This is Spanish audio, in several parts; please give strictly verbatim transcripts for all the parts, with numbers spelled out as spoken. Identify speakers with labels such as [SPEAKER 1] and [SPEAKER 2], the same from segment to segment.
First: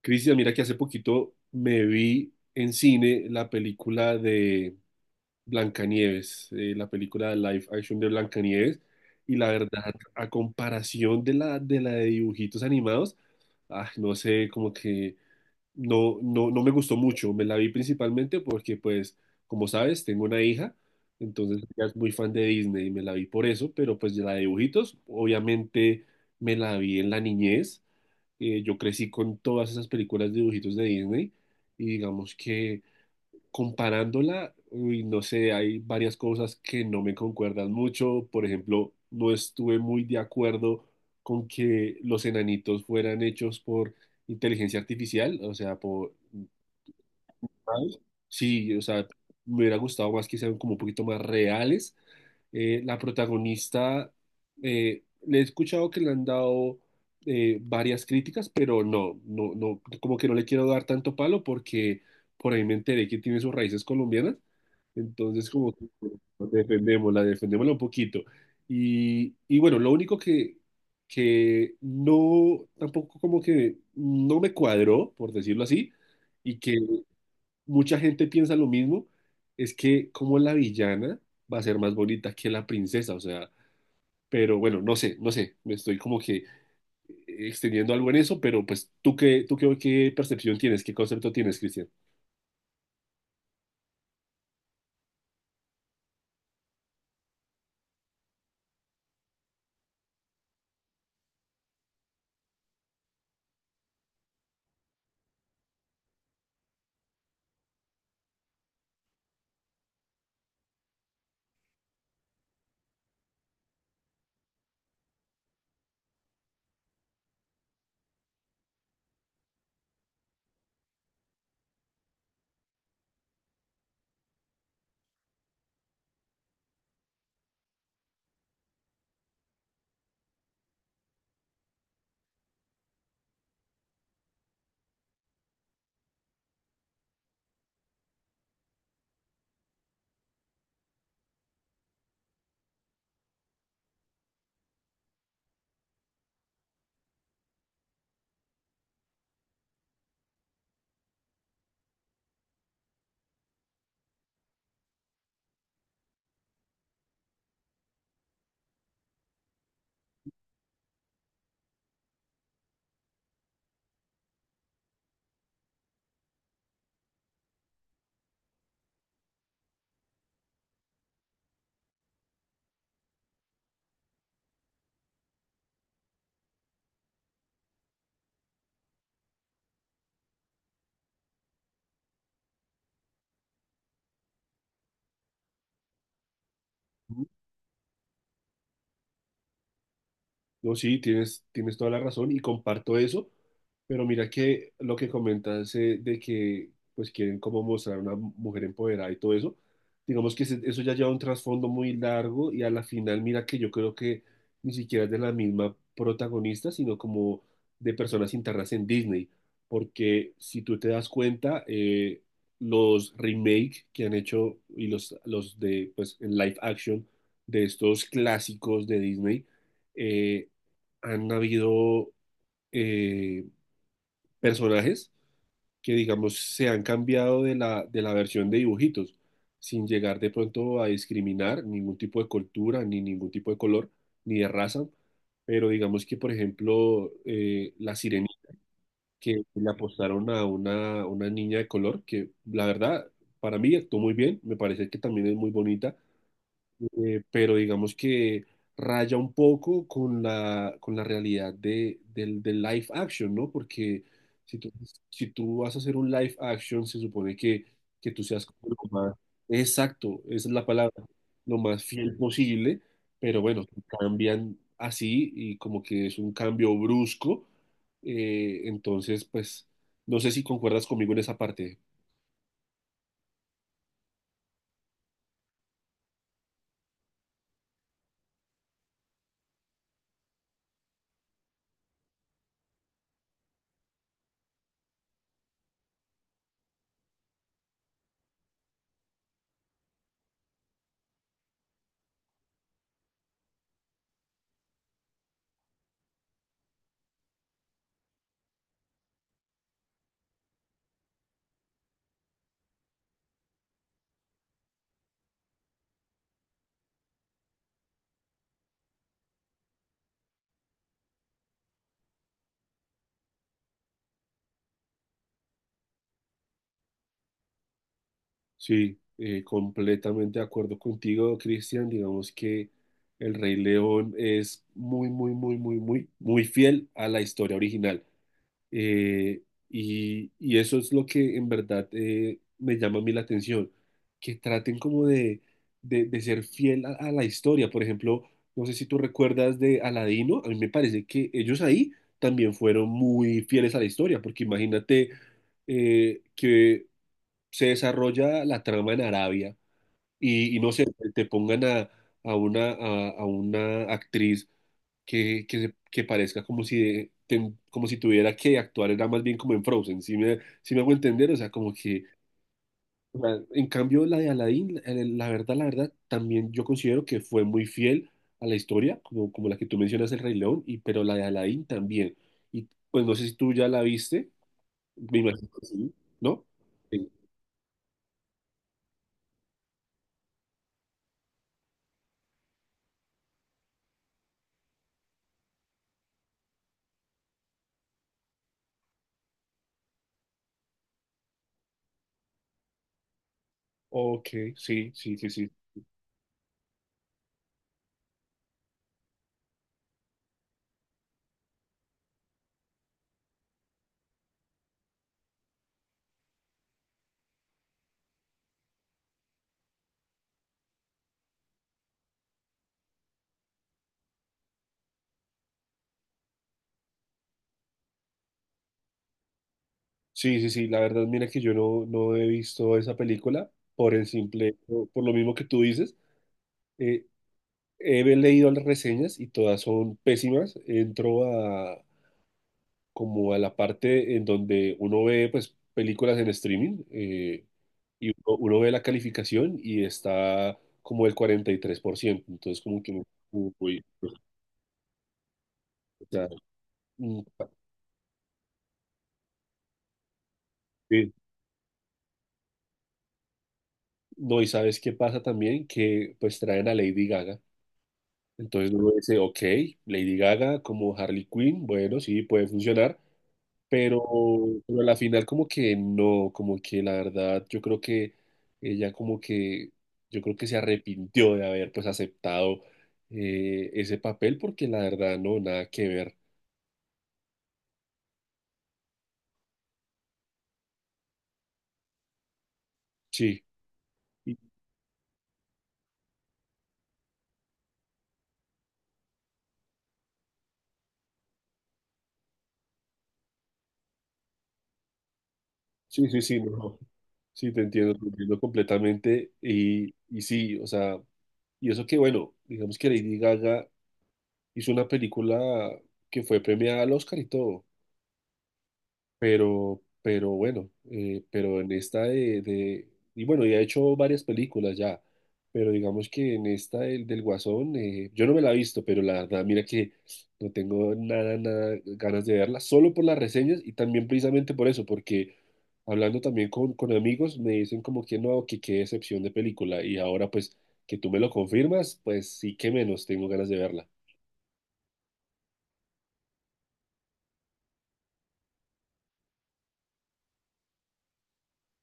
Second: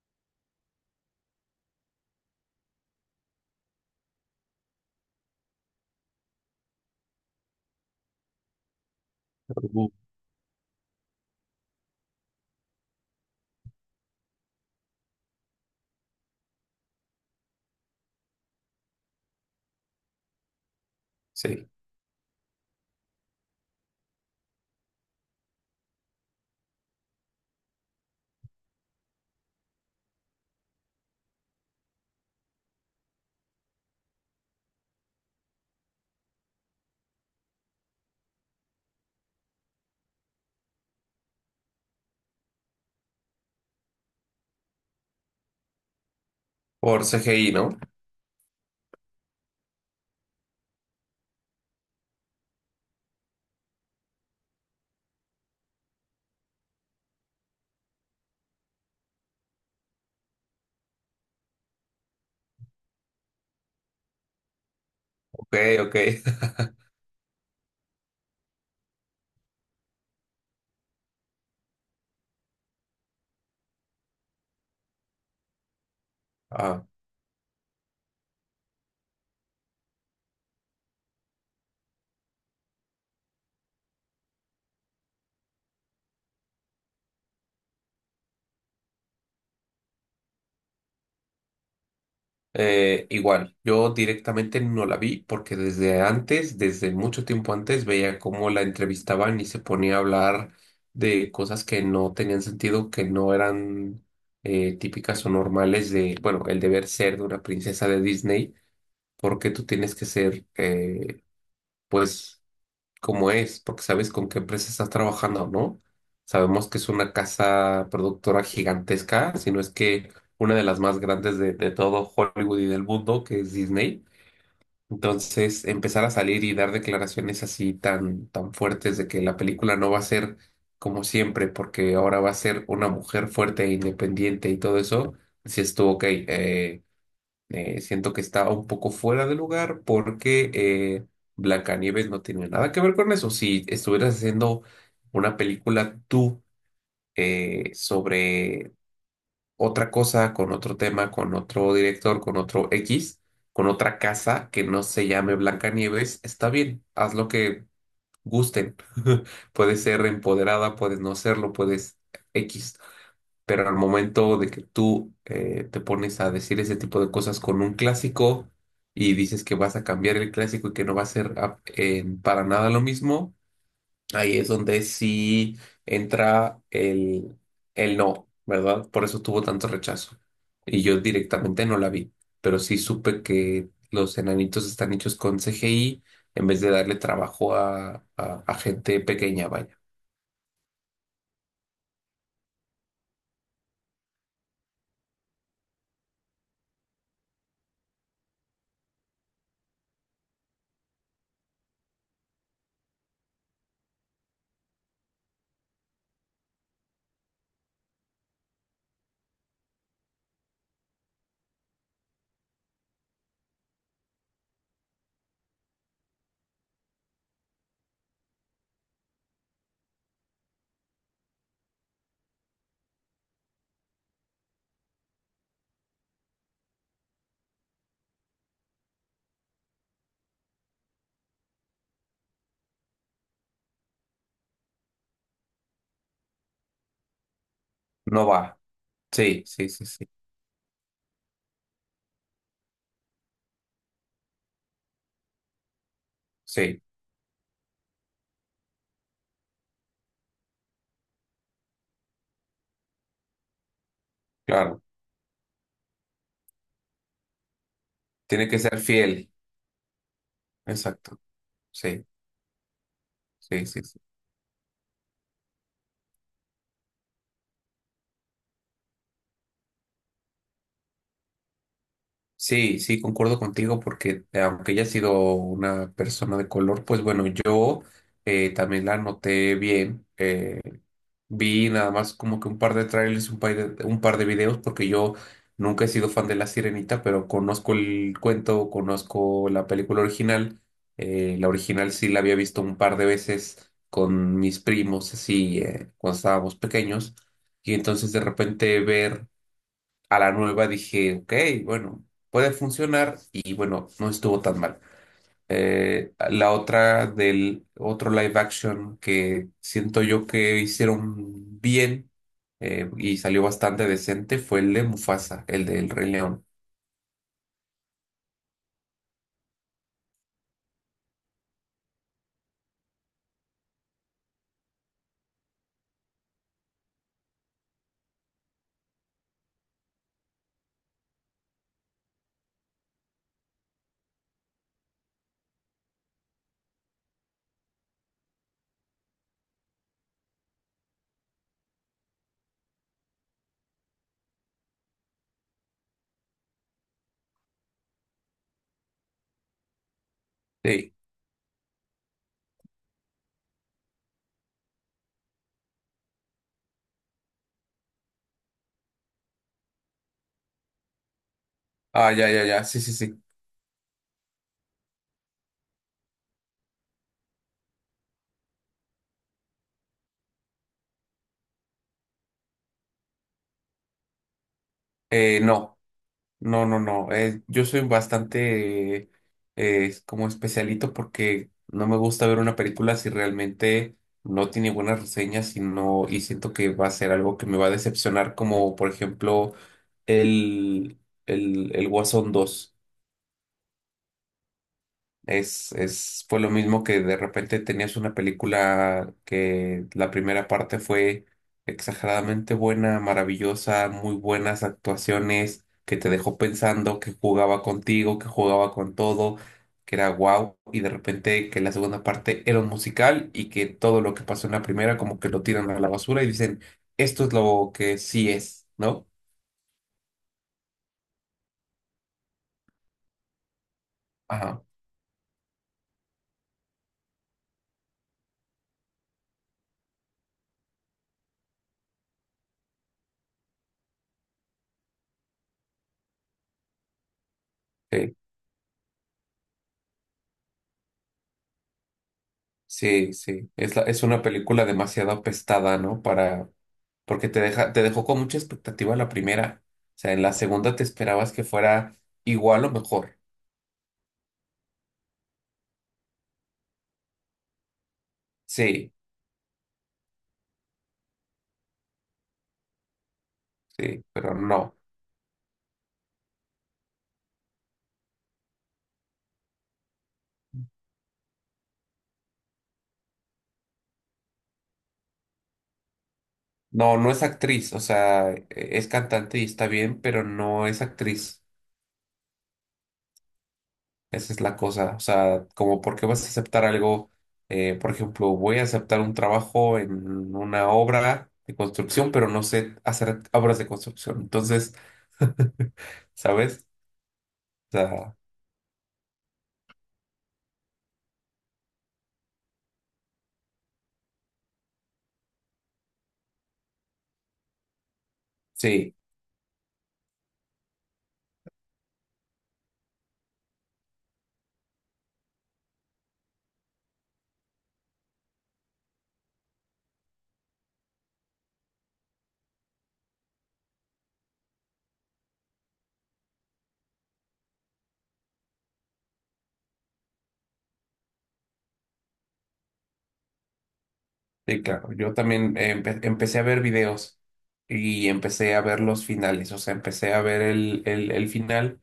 [SPEAKER 1] Cristian, mira que hace poquito me vi en cine la película de Blancanieves. Eh, la película de live action de Blancanieves, y la
[SPEAKER 2] Uh,
[SPEAKER 1] verdad, a comparación de la de la de dibujitos animados, ah, no sé, como que no, no, no me gustó mucho. Me la vi principalmente porque, pues, como sabes, tengo una hija. Entonces
[SPEAKER 2] Sí,
[SPEAKER 1] ella es muy fan de Disney y me la vi por eso, pero pues de la de dibujitos, obviamente me la vi en la niñez. Eh, yo crecí con todas esas películas de dibujitos de Disney y digamos que comparándola, uy, no sé, hay varias cosas que no me concuerdan mucho. Por ejemplo, no estuve muy de acuerdo con que los enanitos fueran hechos por inteligencia artificial, o sea, por,
[SPEAKER 2] por C G I, ¿no?
[SPEAKER 1] ¿sabes? Sí, o sea, me hubiera gustado más que sean como un poquito más reales, eh, la protagonista, eh, le he escuchado que le han dado, eh, varias críticas, pero no, no, no, como que no le quiero dar tanto palo porque por ahí me enteré que tiene sus raíces colombianas. Entonces,
[SPEAKER 2] Ok,
[SPEAKER 1] como que
[SPEAKER 2] ok.
[SPEAKER 1] defendémosla, defendémosla un poquito. Y, y bueno, lo único que, que no, tampoco como que no me cuadró, por decirlo así, y que
[SPEAKER 2] Ah,
[SPEAKER 1] mucha gente piensa lo mismo, es que como la villana va a ser más bonita que la princesa, o sea, pero bueno, no sé, no sé, me estoy como que extendiendo algo en eso, pero pues tú qué, tú qué, qué percepción tienes, qué concepto tienes, Cristian.
[SPEAKER 2] eh, igual, yo directamente no la vi porque desde antes, desde mucho tiempo antes, veía cómo la entrevistaban y se ponía a hablar de cosas que no tenían sentido, que no eran eh, típicas o normales de, bueno, el deber ser de una princesa de Disney, porque tú tienes que ser, eh, pues cómo es, porque sabes con qué empresa estás trabajando, ¿no? Sabemos que es una casa productora gigantesca, si no es que una de las más grandes de, de todo Hollywood y del mundo, que es Disney. Entonces, empezar a salir y dar declaraciones así tan, tan fuertes de que la película no va a ser como siempre, porque ahora va a ser una mujer fuerte e independiente y todo eso, si estuvo ok. Eh, eh, siento que está un poco fuera de lugar porque eh, Blancanieves no tiene nada que ver con eso. Si estuvieras haciendo una película tú eh, sobre otra cosa, con otro tema, con otro director, con otro X, con otra casa que no se llame Blancanieves, está bien, haz lo que gusten. Puedes ser empoderada, puedes no serlo, puedes X. Pero al momento de que tú eh, te pones a decir ese tipo de cosas con un clásico y dices que vas a cambiar el clásico y que no va a ser ah, eh, para nada lo mismo, ahí es donde sí entra el, el no, ¿verdad? Por eso tuvo tanto rechazo. Y yo directamente no la vi, pero sí supe que los enanitos están hechos con C G I en vez de darle trabajo a, a a gente pequeña, vaya.
[SPEAKER 1] No, sí, tienes, tienes toda la razón y comparto eso, pero mira que lo que comentas, eh, de que pues quieren como mostrar una mujer empoderada y todo eso, digamos que se- eso ya lleva un trasfondo muy largo, y a la final mira que yo creo que ni siquiera es de la misma protagonista, sino como de personas internas en Disney, porque si tú te das cuenta, eh, los remake que han hecho y los, los de pues en live action de estos clásicos de Disney, eh, han habido, eh, personajes que, digamos, se han cambiado de la, de la versión de dibujitos, sin llegar de pronto a discriminar ningún tipo de cultura, ni ningún tipo de color, ni de raza. Pero digamos que, por ejemplo, eh, la
[SPEAKER 2] No
[SPEAKER 1] Sirenita,
[SPEAKER 2] va.
[SPEAKER 1] que
[SPEAKER 2] Sí, sí,
[SPEAKER 1] le
[SPEAKER 2] sí, sí.
[SPEAKER 1] apostaron a una, una niña de color, que la verdad, para mí actuó muy bien, me parece que también es muy bonita,
[SPEAKER 2] Sí,
[SPEAKER 1] eh, pero digamos que raya un poco con la, con la realidad de, del, del live action, ¿no? Porque si tú,
[SPEAKER 2] claro.
[SPEAKER 1] si tú vas a hacer un live action, se supone que, que tú seas
[SPEAKER 2] Tiene que
[SPEAKER 1] como lo
[SPEAKER 2] ser
[SPEAKER 1] más,
[SPEAKER 2] fiel.
[SPEAKER 1] exacto, esa es la palabra,
[SPEAKER 2] Exacto.
[SPEAKER 1] lo más
[SPEAKER 2] Sí,
[SPEAKER 1] fiel posible, pero bueno,
[SPEAKER 2] sí, sí, sí.
[SPEAKER 1] cambian así y como que es un cambio brusco. Eh, entonces pues no sé si concuerdas conmigo en esa parte.
[SPEAKER 2] Sí, sí, concuerdo contigo porque eh, aunque ella ha sido una persona de color, pues bueno, yo eh, también la noté bien. eh, Vi nada más como que un par de trailers, un par de, un par de videos, porque yo nunca he sido fan de La Sirenita, pero conozco el cuento, conozco la película original. Eh, la original sí la había visto un par de veces con mis primos, así, eh, cuando estábamos pequeños. Y entonces de repente ver a la nueva dije, ok, bueno, puede funcionar y bueno, no estuvo tan mal. Eh, la otra del otro live action que siento yo que hicieron bien eh, y salió bastante decente fue el de Mufasa, el del Rey León.
[SPEAKER 1] Sí, eh, completamente de acuerdo contigo, Cristian. Digamos que el Rey León es muy, muy, muy, muy, muy, muy fiel a la historia original. Eh, y, y eso es lo que en verdad, eh, me llama a mí la atención, que traten como de, de, de ser fiel a, a la historia. Por ejemplo, no sé si tú recuerdas de Aladino, a mí me parece que ellos ahí también fueron muy fieles a la historia, porque imagínate, eh, que se desarrolla la trama en Arabia y, y no sé,
[SPEAKER 2] Sí.
[SPEAKER 1] te te pongan a, a una, a, a una actriz que, que, se- que parezca como si, de- ten- como si tuviera que actuar, era más bien como en Frozen, si me, si me hago entender? O sea, como que,
[SPEAKER 2] Ah, ya, ya, ya. Sí, sí,
[SPEAKER 1] o
[SPEAKER 2] sí.
[SPEAKER 1] sea, en cambio la de Aladdin, la la verdad, la verdad, también yo considero que fue muy fiel a la historia, como, como la que tú mencionas, El Rey León, y, pero la de Aladdin también. Y pues no sé si tú ya la viste, me
[SPEAKER 2] Eh,
[SPEAKER 1] imagino que
[SPEAKER 2] no.
[SPEAKER 1] sí, ¿no?
[SPEAKER 2] No, no,
[SPEAKER 1] Sí.
[SPEAKER 2] no. Eh, yo soy bastante eh, como especialito porque no me gusta ver una película si realmente no tiene buenas reseñas y no, y siento que va a ser algo que me va a decepcionar, como por ejemplo el, el, el Guasón dos.
[SPEAKER 1] Ok, sí, sí, sí, sí.
[SPEAKER 2] Es, es, fue lo mismo que de repente tenías una película que la primera parte fue exageradamente buena, maravillosa, muy buenas actuaciones, que te dejó pensando, que jugaba contigo, que jugaba con todo, que era guau, y de repente que la segunda parte era un musical y que todo lo que pasó en la primera como que lo tiran a la basura y dicen, esto es lo que sí es, ¿no?
[SPEAKER 1] Sí, sí, sí, la verdad, mira que yo no, no he visto esa película por el simple,
[SPEAKER 2] Ajá.
[SPEAKER 1] por por lo mismo que tú dices. Eh, he leído las reseñas y todas son pésimas. Entro a, como, a la parte en donde uno ve pues películas en streaming, eh, y uno, uno ve la calificación y está como el cuarenta y tres por ciento. Entonces como que uno-
[SPEAKER 2] Sí, sí. Es,
[SPEAKER 1] uy,
[SPEAKER 2] la- es
[SPEAKER 1] pues,
[SPEAKER 2] una película demasiado apestada, ¿no?
[SPEAKER 1] o sea,
[SPEAKER 2] Para,
[SPEAKER 1] mm,
[SPEAKER 2] porque te deja, te dejó con mucha expectativa la primera. O sea, en la segunda te
[SPEAKER 1] sí.
[SPEAKER 2] esperabas que fuera igual o mejor.
[SPEAKER 1] No, y sabes qué pasa también, que pues traen a Lady Gaga. Entonces uno
[SPEAKER 2] Sí,
[SPEAKER 1] dice, ok, Lady Gaga como Harley Quinn, bueno, sí, puede funcionar, pero,
[SPEAKER 2] sí, pero no.
[SPEAKER 1] pero a la final como que no, como que la verdad yo creo que ella como que, yo creo que se arrepintió de haber pues aceptado, eh, ese papel porque la verdad no, nada que ver.
[SPEAKER 2] No, no es actriz. O sea, e- es cantante y está bien, pero no es actriz.
[SPEAKER 1] Sí,
[SPEAKER 2] Esa es la cosa. O sea, como por qué vas a aceptar algo, eh, por ejemplo, voy a aceptar un trabajo en una obra de construcción, pero no sé hacer obras de construcción. Entonces,
[SPEAKER 1] sí, sí, sí,
[SPEAKER 2] ¿sabes?
[SPEAKER 1] no, sí, te entiendo, te
[SPEAKER 2] Sea,
[SPEAKER 1] entiendo completamente y, y sí, o sea, y eso que bueno, digamos que Lady Gaga hizo una película que fue premiada al Oscar y todo.
[SPEAKER 2] sí,
[SPEAKER 1] Pero, pero bueno, eh, pero en esta de, de- y bueno, ya ha hecho varias películas ya, pero digamos que en esta del, del Guasón, eh, yo no me la he visto, pero la verdad, mira que no tengo nada, nada ganas de verla, solo por las reseñas y también precisamente por eso, porque hablando también con, con amigos me dicen como que no, que qué decepción de película, y ahora pues que tú me lo confirmas, pues sí que menos tengo ganas de verla.
[SPEAKER 2] sí, claro. Yo también empe- empecé a ver videos y empecé a ver los finales. O sea, empecé a ver el, el, el final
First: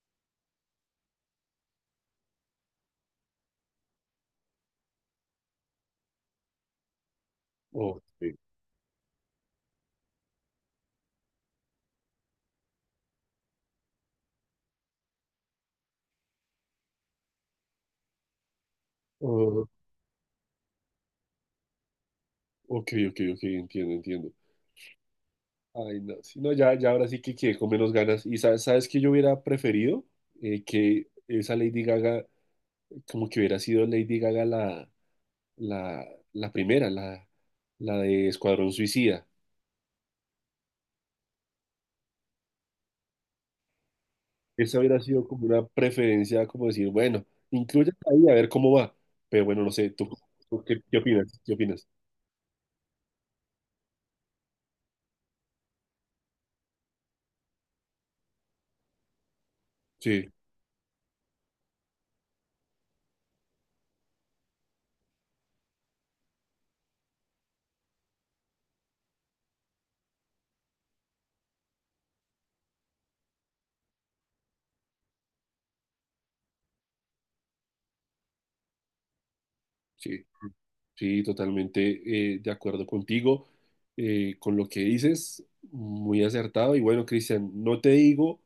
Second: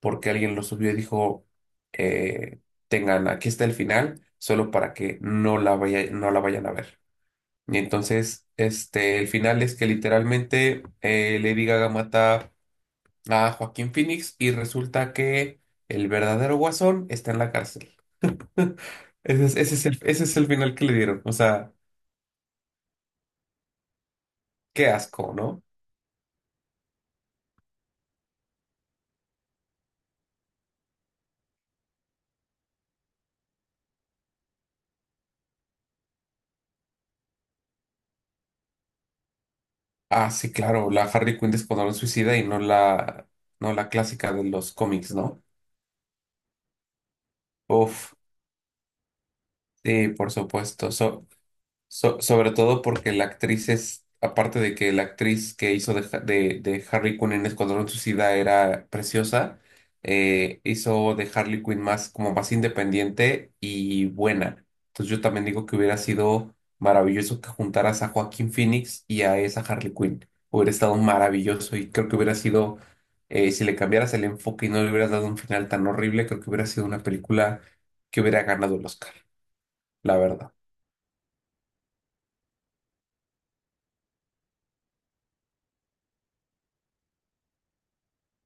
[SPEAKER 2] porque alguien lo subió y dijo, eh, tengan, aquí está el final, solo para que no la vaya, no la vayan a ver. Y
[SPEAKER 1] Ok,
[SPEAKER 2] entonces, este, el final es que literalmente eh, Lady Gaga mata a Joaquín Phoenix y resulta que el verdadero Guasón está en la cárcel. Ese es,
[SPEAKER 1] oh,
[SPEAKER 2] ese es el, ese es el final que le dieron. O sea,
[SPEAKER 1] ok, ok, ok, entiendo, entiendo.
[SPEAKER 2] qué asco, ¿no?
[SPEAKER 1] Ay, no, sí, no, ya, ya ahora sí que quedé con menos ganas. Y sabes, sabes que yo hubiera preferido. Eh, que esa Lady Gaga, como que hubiera sido Lady Gaga la, la, la primera, la, la de Escuadrón Suicida.
[SPEAKER 2] Ah, sí, claro, la Harley Quinn de Escuadrón Suicida y no la, no la clásica de los
[SPEAKER 1] Esa hubiera
[SPEAKER 2] cómics,
[SPEAKER 1] sido
[SPEAKER 2] ¿no?
[SPEAKER 1] como una preferencia, como decir, bueno, incluye
[SPEAKER 2] Uf,
[SPEAKER 1] ahí a ver cómo va. Pero bueno, no sé, ¿tú,
[SPEAKER 2] sí, por
[SPEAKER 1] tú qué,
[SPEAKER 2] supuesto.
[SPEAKER 1] qué
[SPEAKER 2] So-
[SPEAKER 1] opinas? ¿Qué opinas?
[SPEAKER 2] So- sobre todo porque la actriz es, aparte de que la actriz que hizo de, Ha- de, de Harley Quinn en Escuadrón Suicida era preciosa,
[SPEAKER 1] Sí,
[SPEAKER 2] eh, hizo de Harley Quinn más, como más independiente y buena. Entonces yo también digo que hubiera sido maravilloso que juntaras a Joaquín Phoenix y a esa Harley Quinn. Hubiera estado maravilloso y creo que hubiera sido, eh, si le cambiaras el enfoque y no le hubieras dado un final tan horrible, creo que hubiera sido una película que hubiera ganado el Oscar, la
[SPEAKER 1] sí,
[SPEAKER 2] verdad,
[SPEAKER 1] sí, totalmente, eh, de acuerdo contigo, eh, con lo que dices, muy acertado. Y bueno, Cristian, no te digo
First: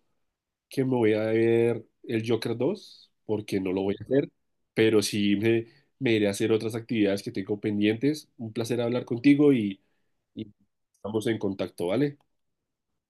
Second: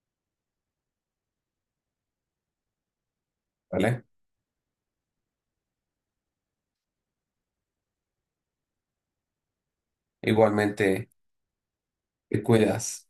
[SPEAKER 1] que me voy a ver el Joker dos porque no lo voy a
[SPEAKER 2] ¿vale?
[SPEAKER 1] hacer, pero sí me, me iré a hacer otras actividades que tengo pendientes. Un placer hablar contigo y, y
[SPEAKER 2] Igualmente.
[SPEAKER 1] estamos en contacto, ¿vale?
[SPEAKER 2] Te cuidas.